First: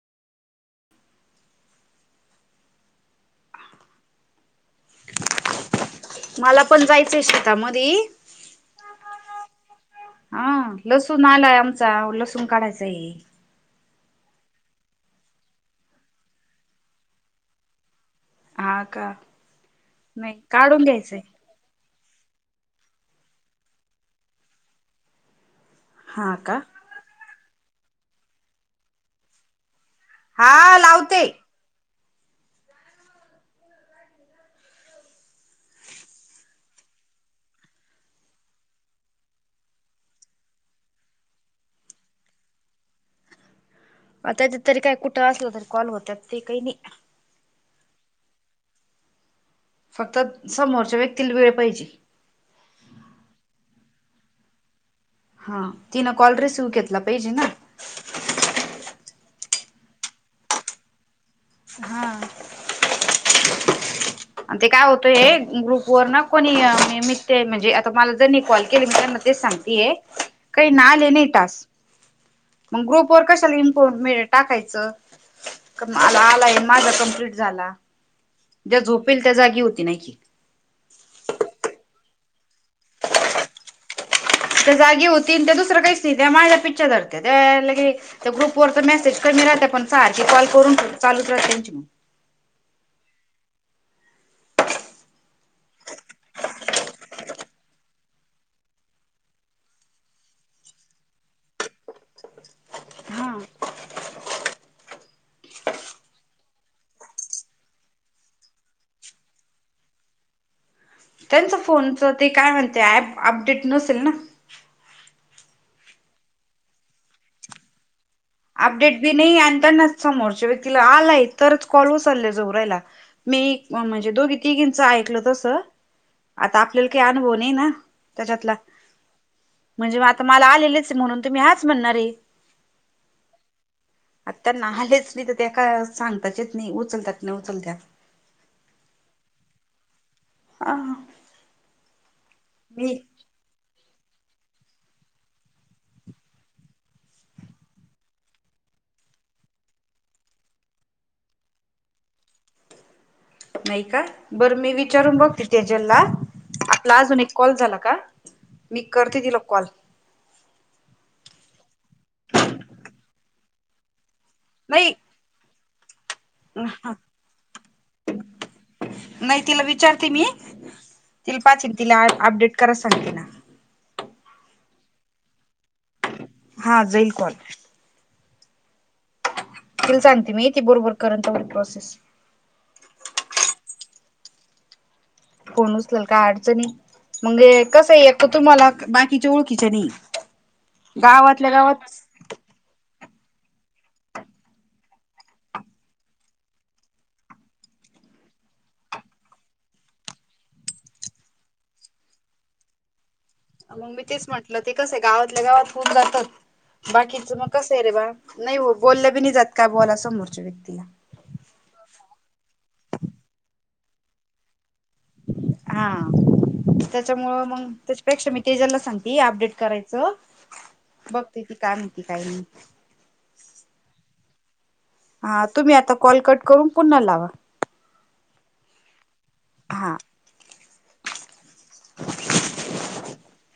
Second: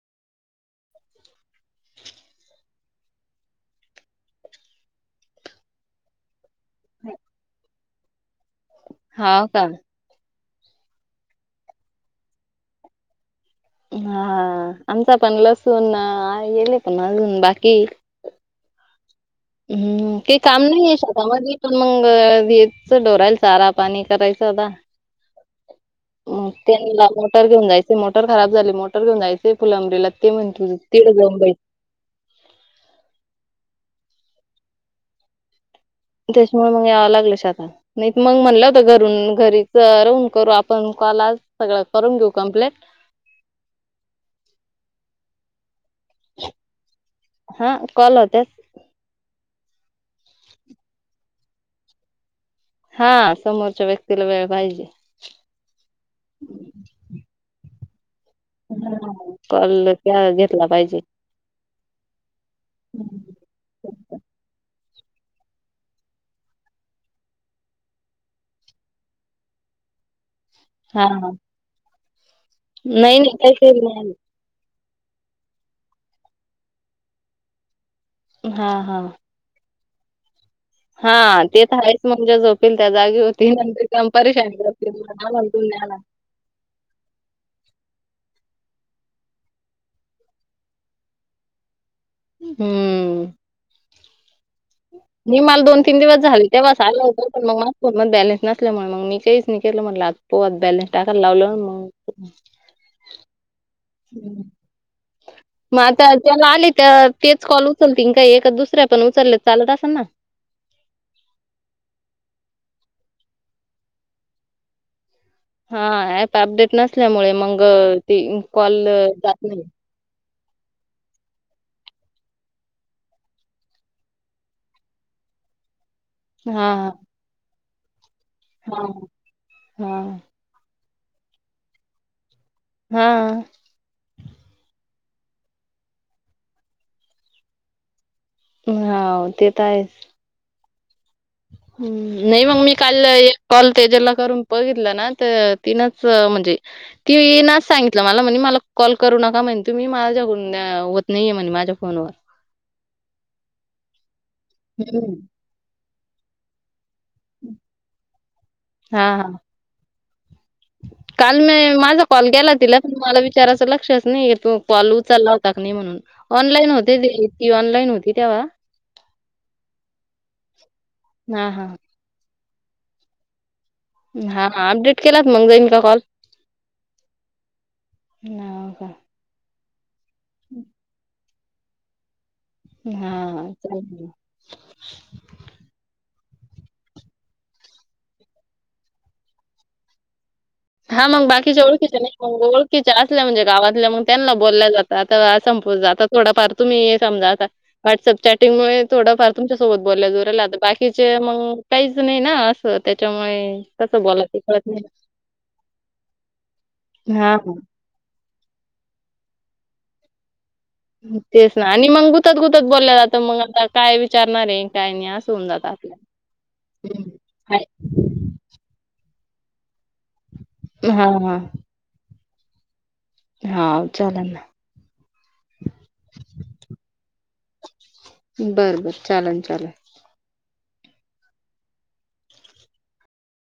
[unintelligible] मला पण जायचं शेता म दी.. होव का? आ.. लसूण आलायं आमचा, लसूण काढायचा आहे. हा.. आमचा पण लसूण येले पण आजून बाकी ये. हा,. का. हं.. काही काम काढून नाही आहे घ्यायचंय शेतामध्ये? पण मग हेच डोरायला चारा, पाणी करायचं आता. हा मग का त्यांनला मोटर घेऊन जायचे, मोटर खराब झाले मोटर घेऊन जायचे फुलंबरीला. ते म्हणत हा हुतत ते गं लावते जाउन बाईं. तेच्या मुळं मग यावं लागलं शेतात. नाही त मग म्हणलं होतं घरून, घरीच राहून करू आपण कॉल आज सगळं करून घेऊ कम्प्लेट. आता जिथं तरी काय कुठं असलं तरी, कॉल होतात ते काही नाही? हा कॉल होत्यात. फक्त समोरच्या व्यक्तीला वेळ पाहिजे. हा, समोरच्या व्यक्तीला वेळ पाहिजे. हा तीन कॉल रिसिव्ह घेतला पाहिजे ना. हां.. कॉल घ्या घेतला पाहिजे. हा... ते काय होतंय ग्रुप वर कोणी मित ते म्हणजे आता मला ज्यांनी कॉल केले मी त्यांना तेच सांग ते काही ना आले हां. नाही टास्क, मग ग्रुप नाही वर नाही कशाला तसे इम्फ नाही आली. टाकायचं का मला आलाय, अन माझा कंम्प्लीट झाला. हा ज्या हा झोपेल त्या जागी होती नाही की. हा ते तर हायच म्हणजे जोपेल त्या जागी होतील, अन नंतर परिशन त्या जागी होतील त्या दुसरं काहीच नाही, त्या माझ्या पिच्छा धरता त्या लगी त्या ग्रुप वर तर मेसेज कमी राहत्या, पण सारखी कॉल करून चालूच राहते त्यांची मग. ह... नाही मला दोन तीन दिवस झाले तेव्हाच आलं होतं, पण मग माझ्या फोनमधी बॅलेन्स नसल्यामुळे मग मी काहीच नाही केलं म्हटलं आज पोआत बॅलस टाकायला लावलं अन् मंग- हा. ह... मग आता त्याला आले तर, तेच कॉल उचलतील काही एका दुसऱ्या पण उचलले चालत असल ना? त्यांचं फोनचं ते काय म्हणते, ऍप अपडेट नसेल ना. हा ऍप अपडेट नसल्यामुळे मग ती कॉल अपडेट बी जात नाही आणि नाहीत. त्यांना समोरच्या व्यक्तीला आलायं, तरच कॉल उचलले जाऊ रायला. मी मग म्हणजे दोघी तिघीचं ऐकलं तसं आता आपल्याला हा काही अनुभव नाही ना त्याच्यातला, हा हा म्हणजे म आता मला आलेलेच असेल म्हणुन तुम्ही हाच म्हणणार आहे. हा.... आता त्याना आलेच नाही तर त्या का सांगताच येत नाही उचलतात नही उचलतात. हा, ते तर आहेच आ हं. ह्म्म, नही मग मी काल ऐक कॉल तेजला करून बघितलं ना तर तिनच म्हणजे ती ये नाच सांगितलं मला म्हणे मला कॉल करू नका. म्हणे तुम्ही माझ्याकडून्या होत नाहीये म्हणे माझ्या फोनवर [inaudible] नाही का? बरं मी हं. विचारून बघते तेजल ला आपला अजून एक कॉल झाला का? मी हां, करते हां. तिला कॉल. काल मी माझा कॉल गेला तिला पण मला विचाराचं लक्षच नाही. तू कॉल नाही उचचालला टाक नाही म्हणून ऑनलाईन होते ते, ती ऑनलाईन होती तेव्हा नाही तिला विचारते मी तिला हां, पाची हां. तिला अपडेट कराला सागंतेना. हा हा, अपडेट केलात क मग जाईन का कॉल. हा जाईल कॉल. ना. तुल सांगते मीय ती बरोबर करल तेवढी प्रोसेस. हा हा, चालेल ना फोन उचलायल काय अडचनी? मणजे कसं ऐक तर तुम्हाला बाकीच्या ओळखीच्या नाहीये. हा मग बाकीची ओळखी च्या नाही. मग ओळखीच्या असल्या म्हणजे गावातल्या मग त्यांना बोलल्या जात, आता संपुन जाता थोडाफार तुम्ही हे समजा आता व्हॉट्सअप चॅटिंगमुळे थोडफार तुमच्यासोबत बोलल्या जोरालाता बाकीचे मग काहीच नाही ना असं त्याच्यामुळे मग मी तसं तेच बोलायच म्हटलं कळत ते नाही. कसं आहे गावातल्या गावात हुन जातं, हां, बाकीचं मग हां. कसं आहे रे बाळ नाही हो बोललं बी नाही जात, काय बोलायचं समोरच्या व्यक्तीला तेच ना आणि मग गुतत गुतत बोलल्या जात मग आता काय विचारणार आहे काय नाही असं? होऊन जातं हा आपल्याला. त्याच्यामुळं हं. मग त्याच प्रेक्षा मी तेजलला सांगती अपडेट करायचं, हां, हां. बघते ती काय म्हणती काय नाही? हा चालंल ना हा तुम्ही आता कॉल कट करून पुन्हा लावा. बरं- बरं, चालंल चालंल. हा.... [inaudible]